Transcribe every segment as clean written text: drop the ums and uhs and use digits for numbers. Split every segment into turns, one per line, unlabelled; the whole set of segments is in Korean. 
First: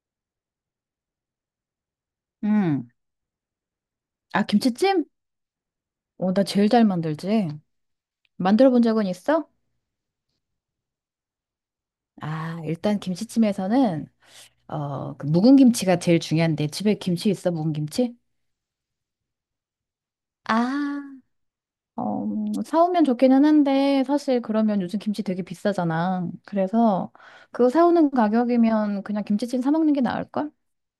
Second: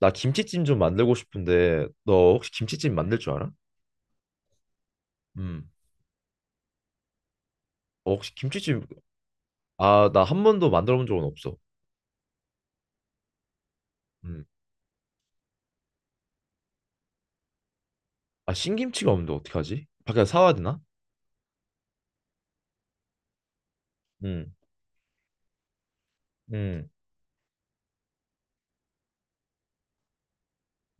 나 김치찜 좀 만들고 싶은데 너 혹시
음.
김치찜 만들 줄 알아?
아, 김치찜?
음.
나 제일 잘 만들지.
어, 혹시
만들어 본
김치찜
적은 있어?
아, 나 한 번도 만들어 본 적은 없어.
아, 일단 김치찜에서는,
음.
묵은 김치가 제일 중요한데, 집에 김치 있어, 묵은 김치?
아, 신김치가 없는데 어떡하지? 밖에서 사와야 되나?
아, 사오면 좋기는 한데, 사실
음.
그러면 요즘 김치 되게 비싸잖아.
음.
그래서 그거 사오는 가격이면 그냥 김치찜 사 먹는 게 나을걸?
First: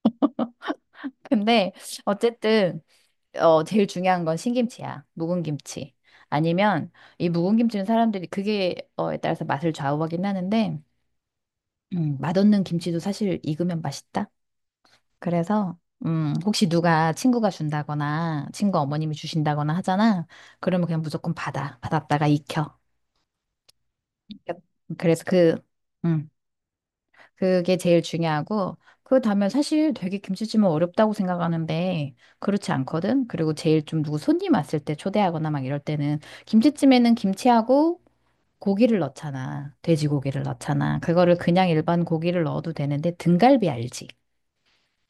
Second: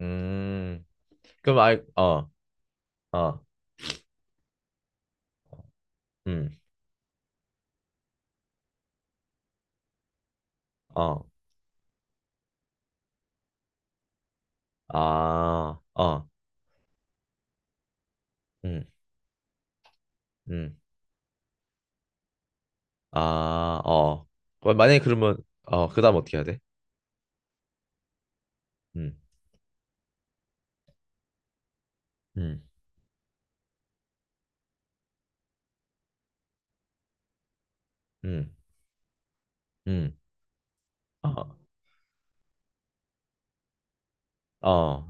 음. 그럼
근데
아이 어.
어쨌든,
어.
제일 중요한 건 신김치야. 묵은 김치.
음.
아니면 이 묵은 김치는 사람들이 그게 어에 따라서 맛을 좌우하긴 하는데,
어.
맛없는 김치도 사실 익으면 맛있다. 그래서
아. 어.
혹시 누가 친구가 준다거나 친구
음.
어머님이 주신다거나 하잖아.
음.
그러면 그냥 무조건 받아. 받았다가 익혀.
아, 어.
익혔-
그럼 만약에
그래서
그러면
그
그다음
음,
어떻게 해야 돼?
그게 제일 중요하고
음.
그 다음에 사실 되게 김치찜은 어렵다고 생각하는데
음.
그렇지 않거든. 그리고 제일 좀 누구 손님 왔을 때 초대하거나 막 이럴 때는 김치찜에는 김치하고
음.
고기를 넣잖아.
음.
돼지고기를 넣잖아. 그거를
어.
그냥 일반 고기를 넣어도 되는데 등갈비 알지?
어.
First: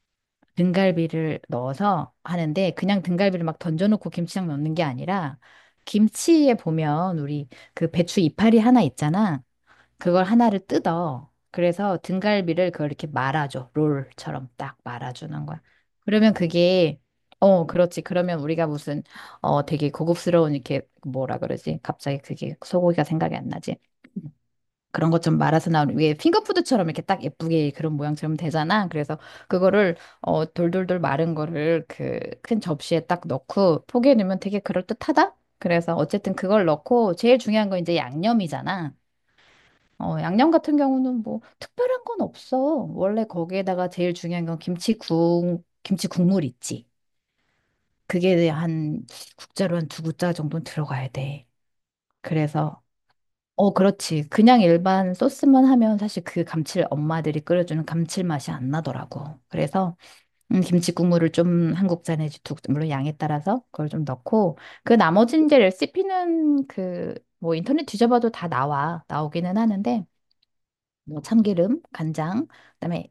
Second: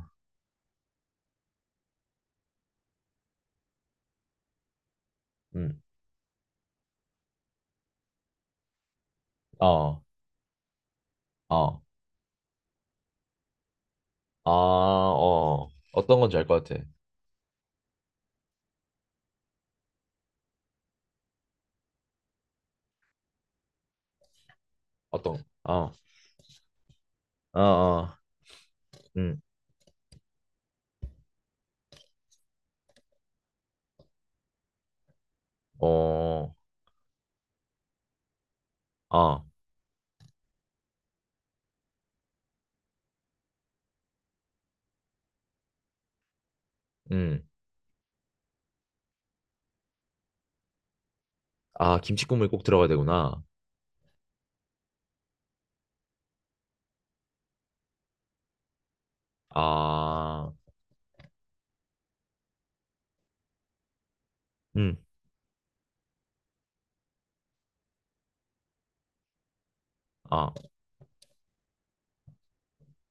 등갈비를 넣어서 하는데 그냥 등갈비를 막 던져놓고 김치장 넣는 게 아니라
음.
김치에 보면 우리 배추 이파리 하나 있잖아.
어.
그걸 하나를 뜯어.
어.
그래서 등갈비를 그걸 이렇게 말아줘. 롤처럼
아,
딱 말아주는 거야.
어. 어떤
그러면
건지 알 것 같아.
그게 그렇지. 그러면 우리가 무슨 되게 고급스러운 이렇게 뭐라 그러지? 갑자기 그게 소고기가 생각이 안 나지. 그런 것
어떤?
좀 말아서
어,
나온 위에 핑거푸드처럼 이렇게 딱
어,
예쁘게 그런
어,
모양처럼 되잖아. 그래서
음,
그거를 돌돌돌 마른 거를 그 큰 접시에 딱 넣고 포기해 놓으면 되게 그럴듯하다. 그래서 어쨌든
어,
그걸 넣고 제일 중요한 건 이제 양념이잖아.
아,
양념 같은 경우는 뭐 특별한 건 없어. 원래 거기에다가 제일 중요한 건 김치 국물 있지.
음,
그게 한 국자로 한 두 국자 정도는 들어가야 돼.
아, 김치국물 꼭
그래서
들어가야 되구나.
어, 그렇지. 그냥 일반 소스만 하면 사실 그 감칠 엄마들이 끓여주는 감칠맛이 안 나더라고. 그래서
아,
김치 국물을 좀 한국자 에지 두, 물론 양에 따라서 그걸 좀 넣고 그
음,
나머지 이제 레시피는 그 뭐 인터넷 뒤져봐도 다 나와. 나오기는 하는데
아,
뭐 참기름, 간장, 그다음에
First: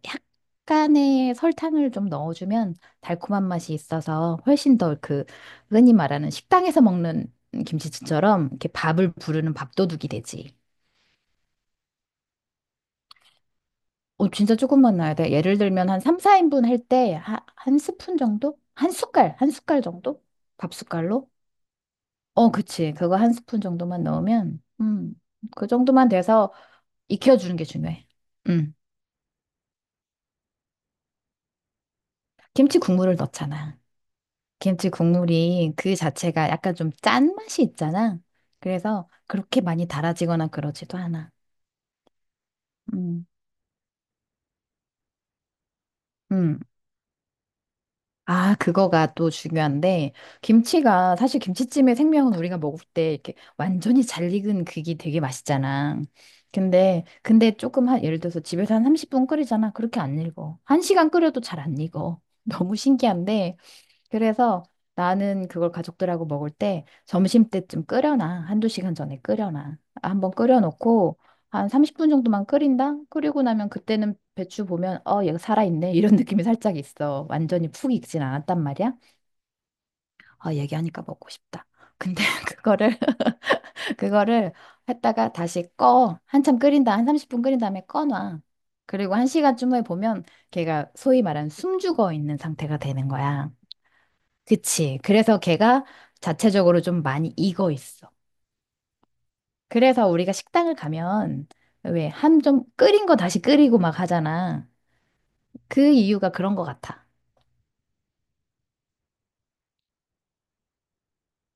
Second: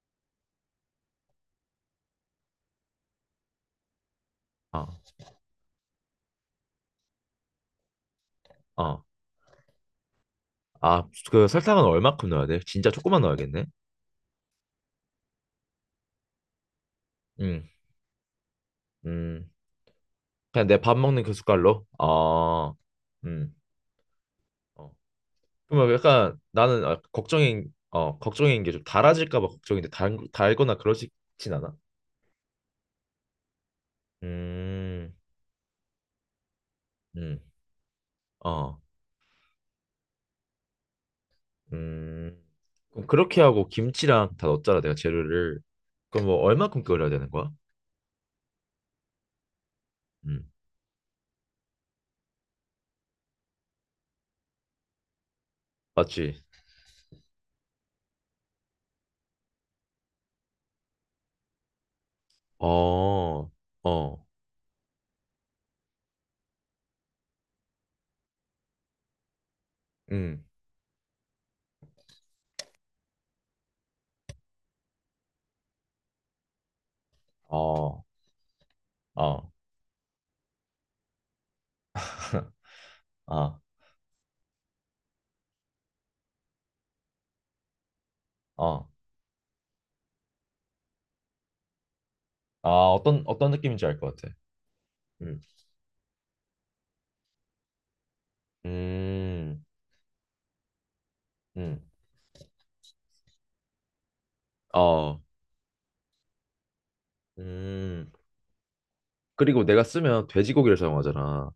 약간의 설탕을 좀 넣어주면 달콤한 맛이 있어서 훨씬
아,
더 그 흔히 말하는 식당에서 먹는 김치찌처럼 이렇게
아,
밥을 부르는 밥도둑이 되지.
아, 그 설탕은 얼마큼 넣어야 돼? 진짜 조금만 넣어야겠네.
어, 진짜 조금만 넣어야 돼. 예를 들면 한 3, 4인분 할 때
음,
한 스푼 정도? 한 숟갈,
음,
한 숟갈 정도?
그냥
밥
내 밥 먹는
숟갈로?
그 숟갈로.
어,
아,
그치. 그거 한
음,
스푼 정도만 넣으면,
어.
그
그러면
정도만
약간
돼서
나는 아,
익혀주는 게
걱정인,
중요해.
어, 걱정인 게
음,
좀 달아질까 봐 걱정인데 달거나 그러진 않아?
김치 국물을 넣잖아. 김치
음,
국물이 그 자체가 약간 좀
음,
짠맛이 있잖아.
어,
그래서 그렇게 많이 달아지거나 그러지도 않아.
음. 그럼
음,
그렇게 하고 김치랑 다 넣었잖아, 내가 재료를. 그럼 뭐
음,
얼마큼 끓여야 되는 거야?
아, 그거가 또 중요한데,
음.
김치가, 사실 김치찜의 생명은 우리가 먹을 때 이렇게 완전히 잘 익은 그게 되게 맛있잖아.
맞지?
근데 조금 한, 예를 들어서 집에서 한 30분 끓이잖아. 그렇게 안 익어. 한시간 끓여도 잘 안 익어. 너무
어,
신기한데,
어,
그래서 나는 그걸 가족들하고 먹을 때 점심 때쯤 끓여놔. 한두 시간 전에 끓여놔. 한번
음,
끓여놓고 한 30분 정도만 끓인다? 끓이고 나면 그때는 배추 보면 어, 얘가 살아있네. 이런 느낌이 살짝 있어. 완전히 푹
어,
익진 않았단 말이야.
어,
아, 얘기하니까 먹고 싶다. 근데 그거를,
아,
그거를 했다가 다시 꺼. 한참 끓인다. 한 30분 끓인 다음에 꺼놔.
어,
그리고 한 시간쯤 후에 보면 걔가 소위 말하는 숨죽어 있는
아,
상태가 되는
어떤
거야.
느낌인지 알 것 같아.
그치. 그래서
음,
걔가 자체적으로 좀 많이 익어 있어.
음,
그래서 우리가 식당을 가면
음,
왜 한 좀 끓인 거 다시 끓이고 막 하잖아.
어,
그 이유가 그런 것 같아.
음. 그리고 내가 쓰면 돼지고기를 사용하잖아.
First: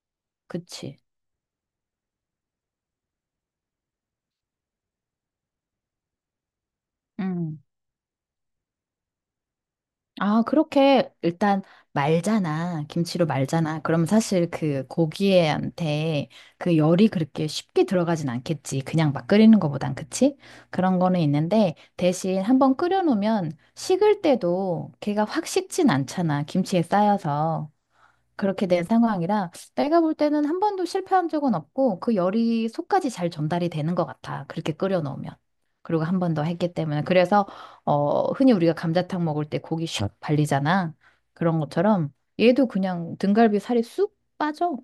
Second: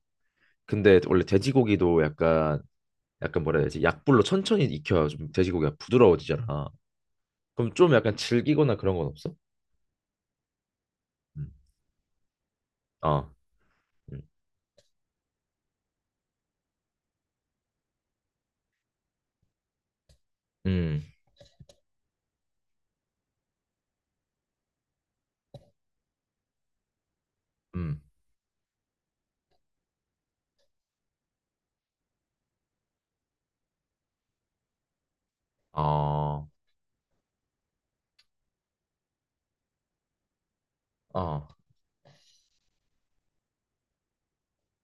그치.
근데 원래 돼지고기도 약간 약간 뭐라 해야 되지? 약불로 천천히 익혀야 좀 돼지고기가 부드러워지잖아.
음.
그럼 좀 약간 질기거나 그런 건 없어?
아, 그렇게
음.
일단 말잖아. 김치로
어.
말잖아. 그럼 사실 그 고기한테 그 열이 그렇게 쉽게 들어가진 않겠지. 그냥 막 끓이는 거보단. 그치? 그런
음,
거는 있는데 대신 한번 끓여놓으면 식을 때도 걔가 확 식진 않잖아. 김치에 쌓여서.
음.
그렇게 된 상황이라 내가 볼 때는 한 번도 실패한 적은 없고 그 열이 속까지 잘 전달이 되는 것 같아. 그렇게 끓여 놓으면. 그리고 한 번 더
아,
했기 때문에. 그래서 흔히 우리가 감자탕 먹을 때 고기 슉 발리잖아.
아,
그런 것처럼 얘도 그냥 등갈비 살이 쑥 빠져.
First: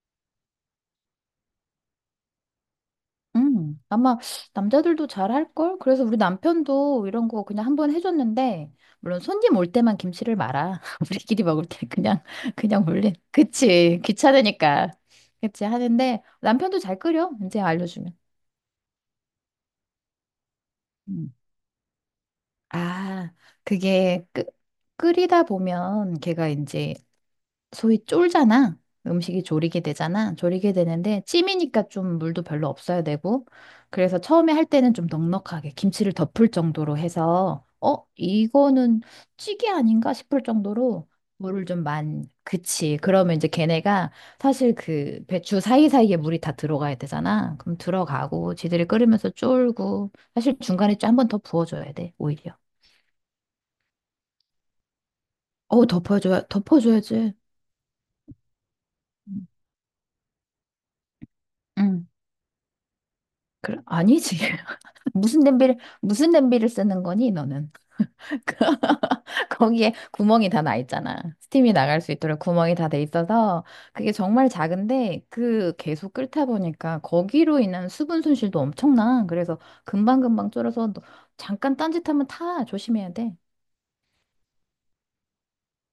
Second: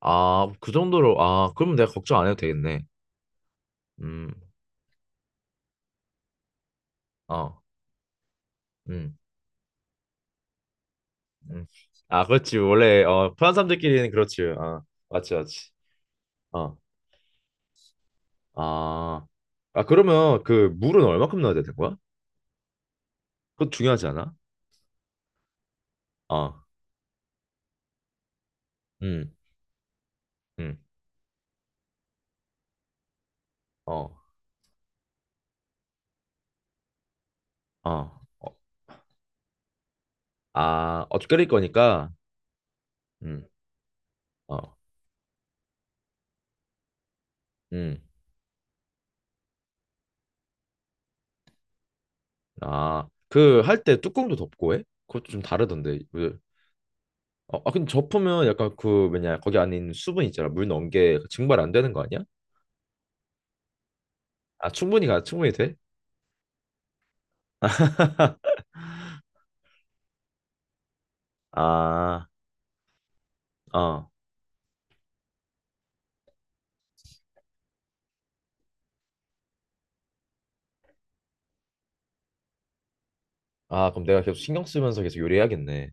아, 그 정도로, 아, 그럼 내가 걱정 안 해도 되겠네.
아마
음,
남자들도 잘 할걸? 그래서 우리 남편도 이런 거
어,
그냥 한번 해줬는데,
음,
물론 손님 올 때만 김치를 말아. 우리끼리 먹을
음.
때 그냥,
아, 그렇지.
그냥
원래,
몰래.
어, 편한
그치,
사람들끼리는 그렇지. 아,
귀찮으니까.
맞지, 맞지.
그치, 하는데,
어,
남편도 잘 끓여, 이제 알려주면.
아, 아, 그러면 그 물은
음.
얼마큼 넣어야 되는 거야?
아,
그거 중요하지
그게
않아?
끓, 끓이다 보면 걔가
어,
이제 소위 쫄잖아.
음,
음식이 졸이게 되잖아. 졸이게
음,
되는데 찜이니까 좀 물도 별로 없어야 되고.
어,
그래서 처음에 할 때는 좀 넉넉하게 김치를 덮을 정도로 해서 어,
어, 어.
이거는 찌개 아닌가 싶을
아,
정도로
어 끓일
물을 좀
거니까,
많이 그치. 그러면
음,
이제 걔네가 사실
어,
그 배추 사이사이에 물이 다 들어가야 되잖아. 그럼
음,
들어가고 지들이 끓으면서 쫄고 사실 중간에 한 번 더 부어줘야 돼, 오히려.
아, 그 할 때 뚜껑도 덮고 해? 그것도 좀 다르던데.
덮어줘야지.
어, 아, 근데 접으면 약간 그 뭐냐
음.
거기 안에 있는 수분 있잖아 물 넣은 게 증발 안 되는 거
응.
아니야?
그래, 아니지.
아 충분히 가 충분히 돼?
무슨 냄비를 쓰는 거니 너는? 그- 거기에 구멍이 다 나 있잖아. 스팀이 나갈 수
아,
있도록 구멍이 다 돼 있어서
어.
그게 정말 작은데 그 계속 끓다 보니까 거기로 인한 수분 손실도 엄청나. 그래서 금방금방 졸아서 너- 잠깐 딴짓하면 타. 조심해야 돼.
아 그럼 내가 계속 신경 쓰면서 계속 요리해야겠네.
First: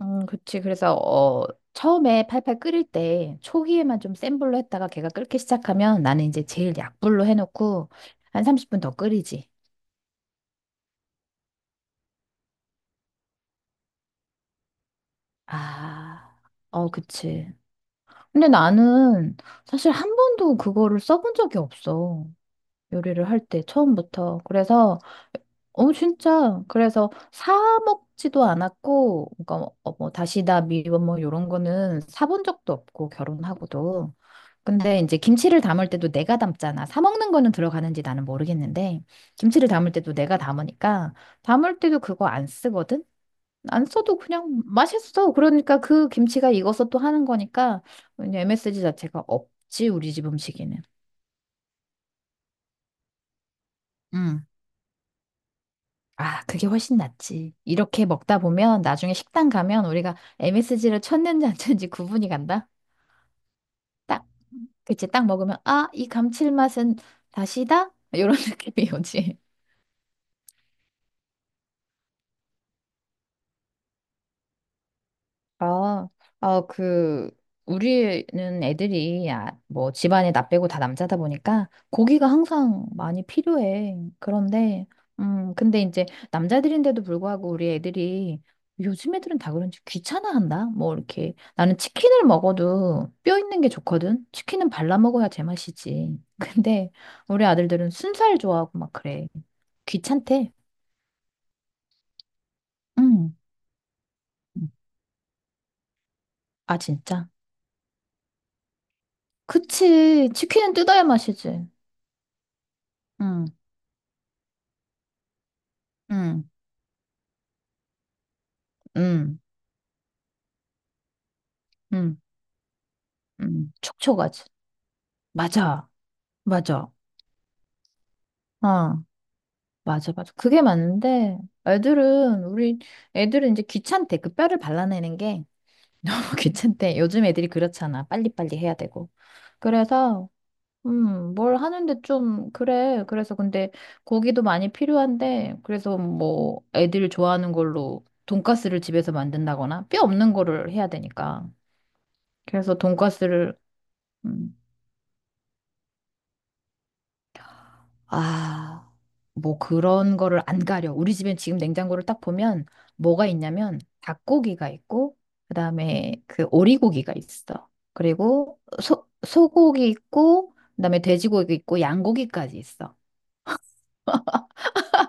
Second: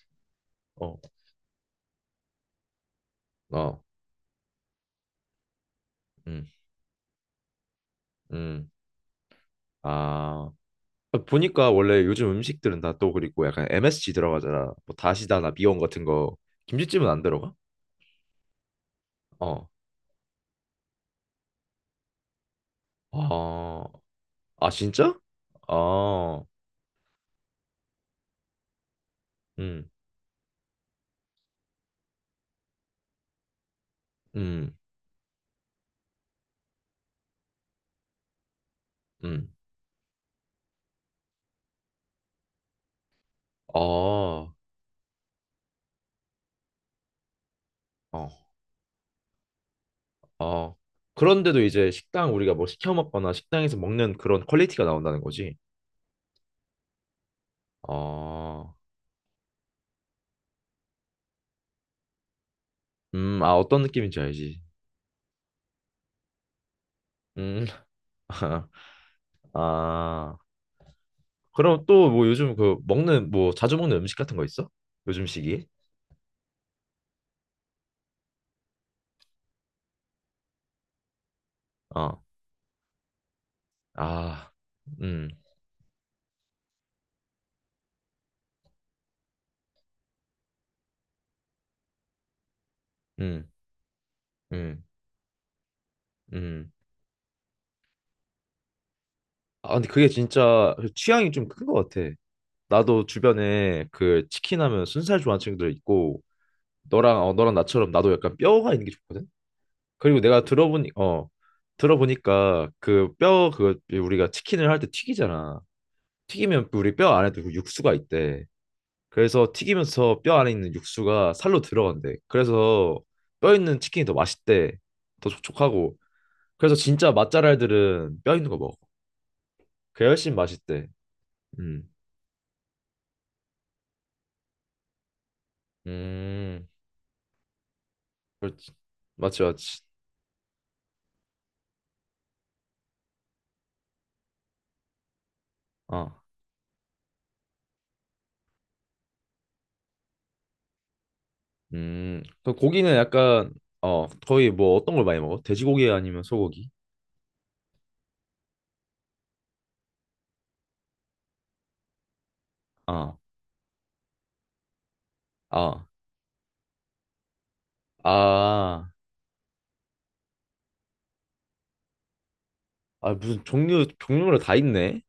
그치. 그래서
어,
처음에 팔팔 끓일 때
어,
초기에만 좀 센 불로 했다가 걔가 끓기 시작하면 나는 이제
음,
제일 약불로 해놓고 한
음.
30분 더 끓이지.
아 아, 보니까 원래 요즘 음식들은 다 또 그리고 약간 MSG 들어가잖아. 뭐 다시다나 미원 같은 거
아, 어,
김치찜은 안 들어가?
그치. 근데 나는
어,
사실 한 번도 그거를 써본 적이 없어. 요리를 할 때,
어,
처음부터.
아
그래서,
진짜?
어,
아,
진짜. 그래서 사 먹지도 않았고, 그러니까 뭐,
음,
어, 뭐 다시다, 미원 뭐, 요런 거는 사본 적도 없고, 결혼하고도.
음,
근데 이제 김치를 담을 때도 내가 담잖아. 사 먹는 거는 들어가는지 나는 모르겠는데,
음.
김치를 담을 때도 내가 담으니까, 담을 때도 그거 안 쓰거든? 안 써도
아,
그냥 맛있어. 그러니까 그 김치가 익어서 또 하는 거니까 그냥
어.
MSG 자체가 없지, 우리 집
아,
음식에는.
그런데도 이제 식당 우리가 뭐 시켜 먹거나 식당에서 먹는 그런
음.
퀄리티가 나온다는 거지.
아, 그게 훨씬 낫지. 이렇게 먹다
아,
보면 나중에 식당 가면 우리가 MSG를 쳤는지 안 쳤는지 구분이 간다.
아, 어떤 느낌인지
딱,
알지.
그치, 딱 먹으면 아, 이 감칠맛은
음,
다시다? 이런 느낌이 오지.
아, 그럼 또 뭐 요즘 그 먹는 뭐 자주 먹는 음식 같은 거 있어? 요즘 시기에?
아, 아, 그, 우리는 애들이, 집안에 나 빼고 다 남자다 보니까
어,
고기가 항상 많이 필요해.
아,
그런데,
음,
근데 이제 남자들인데도 불구하고 우리 애들이 요즘 애들은 다 그런지 귀찮아한다? 뭐, 이렇게. 나는 치킨을 먹어도 뼈
음,
있는 게 좋거든? 치킨은
음,
발라 먹어야 제맛이지.
음.
근데 우리 아들들은 순살 좋아하고 막 그래.
아, 근데 그게
귀찮대.
진짜 취향이 좀 큰 것 같아. 나도
음.
주변에 그 치킨 하면 순살 좋아하는 친구들 있고,
아,
너랑,
진짜?
어, 너랑 나처럼 나도 약간 뼈가 있는 게 좋거든? 그리고
그치.
내가
치킨은
들어보니
뜯어야 맛이지.
들어보니까 그
음.
뼈 그 우리가 치킨을 할 때 튀기잖아.
응,
튀기면 우리 뼈 안에 도 육수가 있대.
응,
그래서 튀기면서 뼈 안에 있는 육수가 살로 들어간대.
응,
그래서 뼈
응.
있는 치킨이 더
촉촉하지.
맛있대. 더
맞아,
촉촉하고. 그래서
맞아.
진짜 맛잘알들은 뼈 있는 거 먹어.
어,
그게
맞아, 맞아.
훨씬
그게
맛있대.
맞는데,
음.
우리 애들은 이제 귀찮대. 그 뼈를 발라내는 게
음.
귀찮대. 요즘 애들이 그렇잖아. 빨리빨리
그렇지.
해야 되고.
맞지 맞지.
그래서, 뭘 하는데 좀, 그래. 그래서 근데 고기도 많이 필요한데, 그래서
어.
뭐, 애들 좋아하는 걸로 돈가스를 집에서 만든다거나, 뼈 없는 거를 해야 되니까.
음. 그
그래서
고기는 약간
돈가스를,
거의
음,
뭐 어떤 걸 많이 먹어? 돼지고기 아니면 소고기?
아, 뭐 그런 거를 안 가려. 우리 집엔 지금 냉장고를 딱 보면
아.
뭐가 있냐면 닭고기가 있고,
아.
그다음에 그 오리고기가 있어. 그리고
아,
소, 소고기 있고, 그다음에 돼지고기 있고, 양고기까지 있어.
아 무슨 종류별로 다 있네.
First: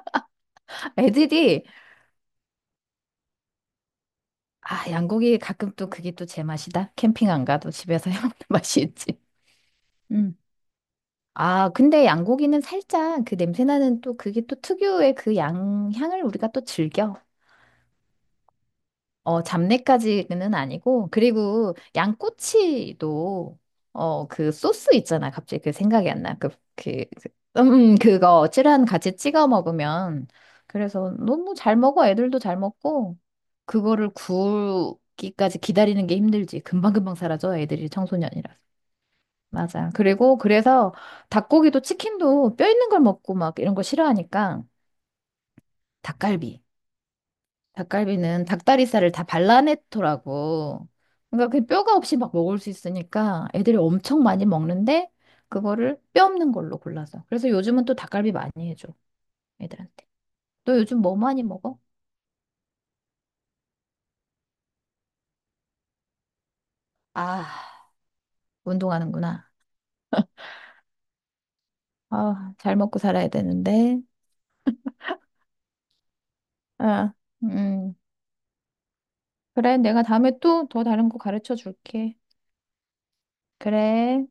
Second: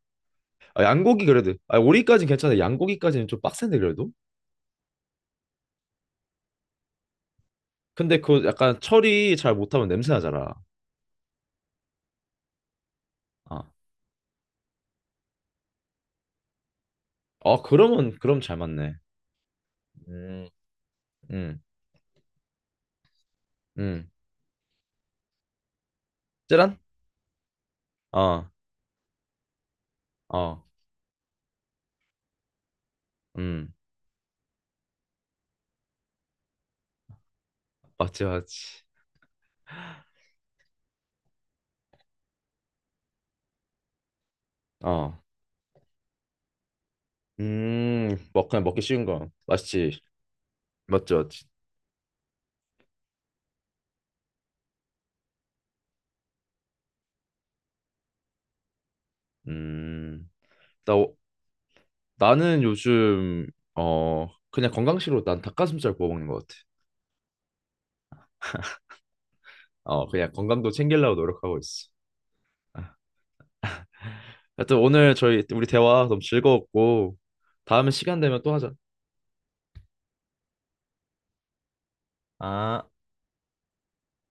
아, 양고기 그래도
애들이,
아 오리까진 괜찮아. 양고기까지는 좀 빡센데 그래도.
아, 양고기 가끔 또 그게 또 제 맛이다. 캠핑 안 가도 집에서
근데
해먹는
그 약간
맛이 있지.
처리 잘 못하면 냄새
음.
나잖아.
아, 근데 양고기는 살짝 그 냄새
아,
나는 또 그게 또 특유의 그 양, 향을 우리가 또 즐겨.
어 그러면 그럼 잘 맞네.
어,
음,
잡내까지는 아니고,
음,
그리고 양꼬치도,
음,
소스 있잖아. 갑자기 그 생각이 안 나.
찌란?
그, 그,
어,
그거 찌란 같이 찍어 먹으면.
어,
그래서 너무 잘 먹어. 애들도 잘 먹고,
음,
그거를 구우기까지 기다리는 게 힘들지. 금방금방 사라져. 애들이
맞지,
청소년이라서.
맞지.
맞아. 그리고 그래서 닭고기도 치킨도 뼈 있는 걸 먹고 막 이런 거 싫어하니까
어,
닭갈비. 닭갈비는
먹 그냥 먹기 쉬운
닭다리살을 다
거 맞지,
발라냈더라고.
맞지, 맞지.
그러니까 그 뼈가 없이 막 먹을 수 있으니까 애들이 엄청 많이 먹는데 그거를 뼈 없는 걸로 골라서. 그래서 요즘은 또 닭갈비 많이 해줘 애들한테.
음,
너
나
요즘 뭐
오-
많이 먹어?
나는 요즘 어 그냥 건강식으로 난 닭가슴살 구워 먹는 것 같아.
아, 운동하는구나.
어, 그냥 건강도 챙기려고 노력하고 있어.
아, 잘
아,
먹고 살아야 되는데.
하여튼 오늘 저희 우리 대화 너무
아,
즐거웠고 다음에
음.
시간 되면 또 하자.
그래, 내가 다음에 또 더 다른 거 가르쳐 줄게.
아.
그래.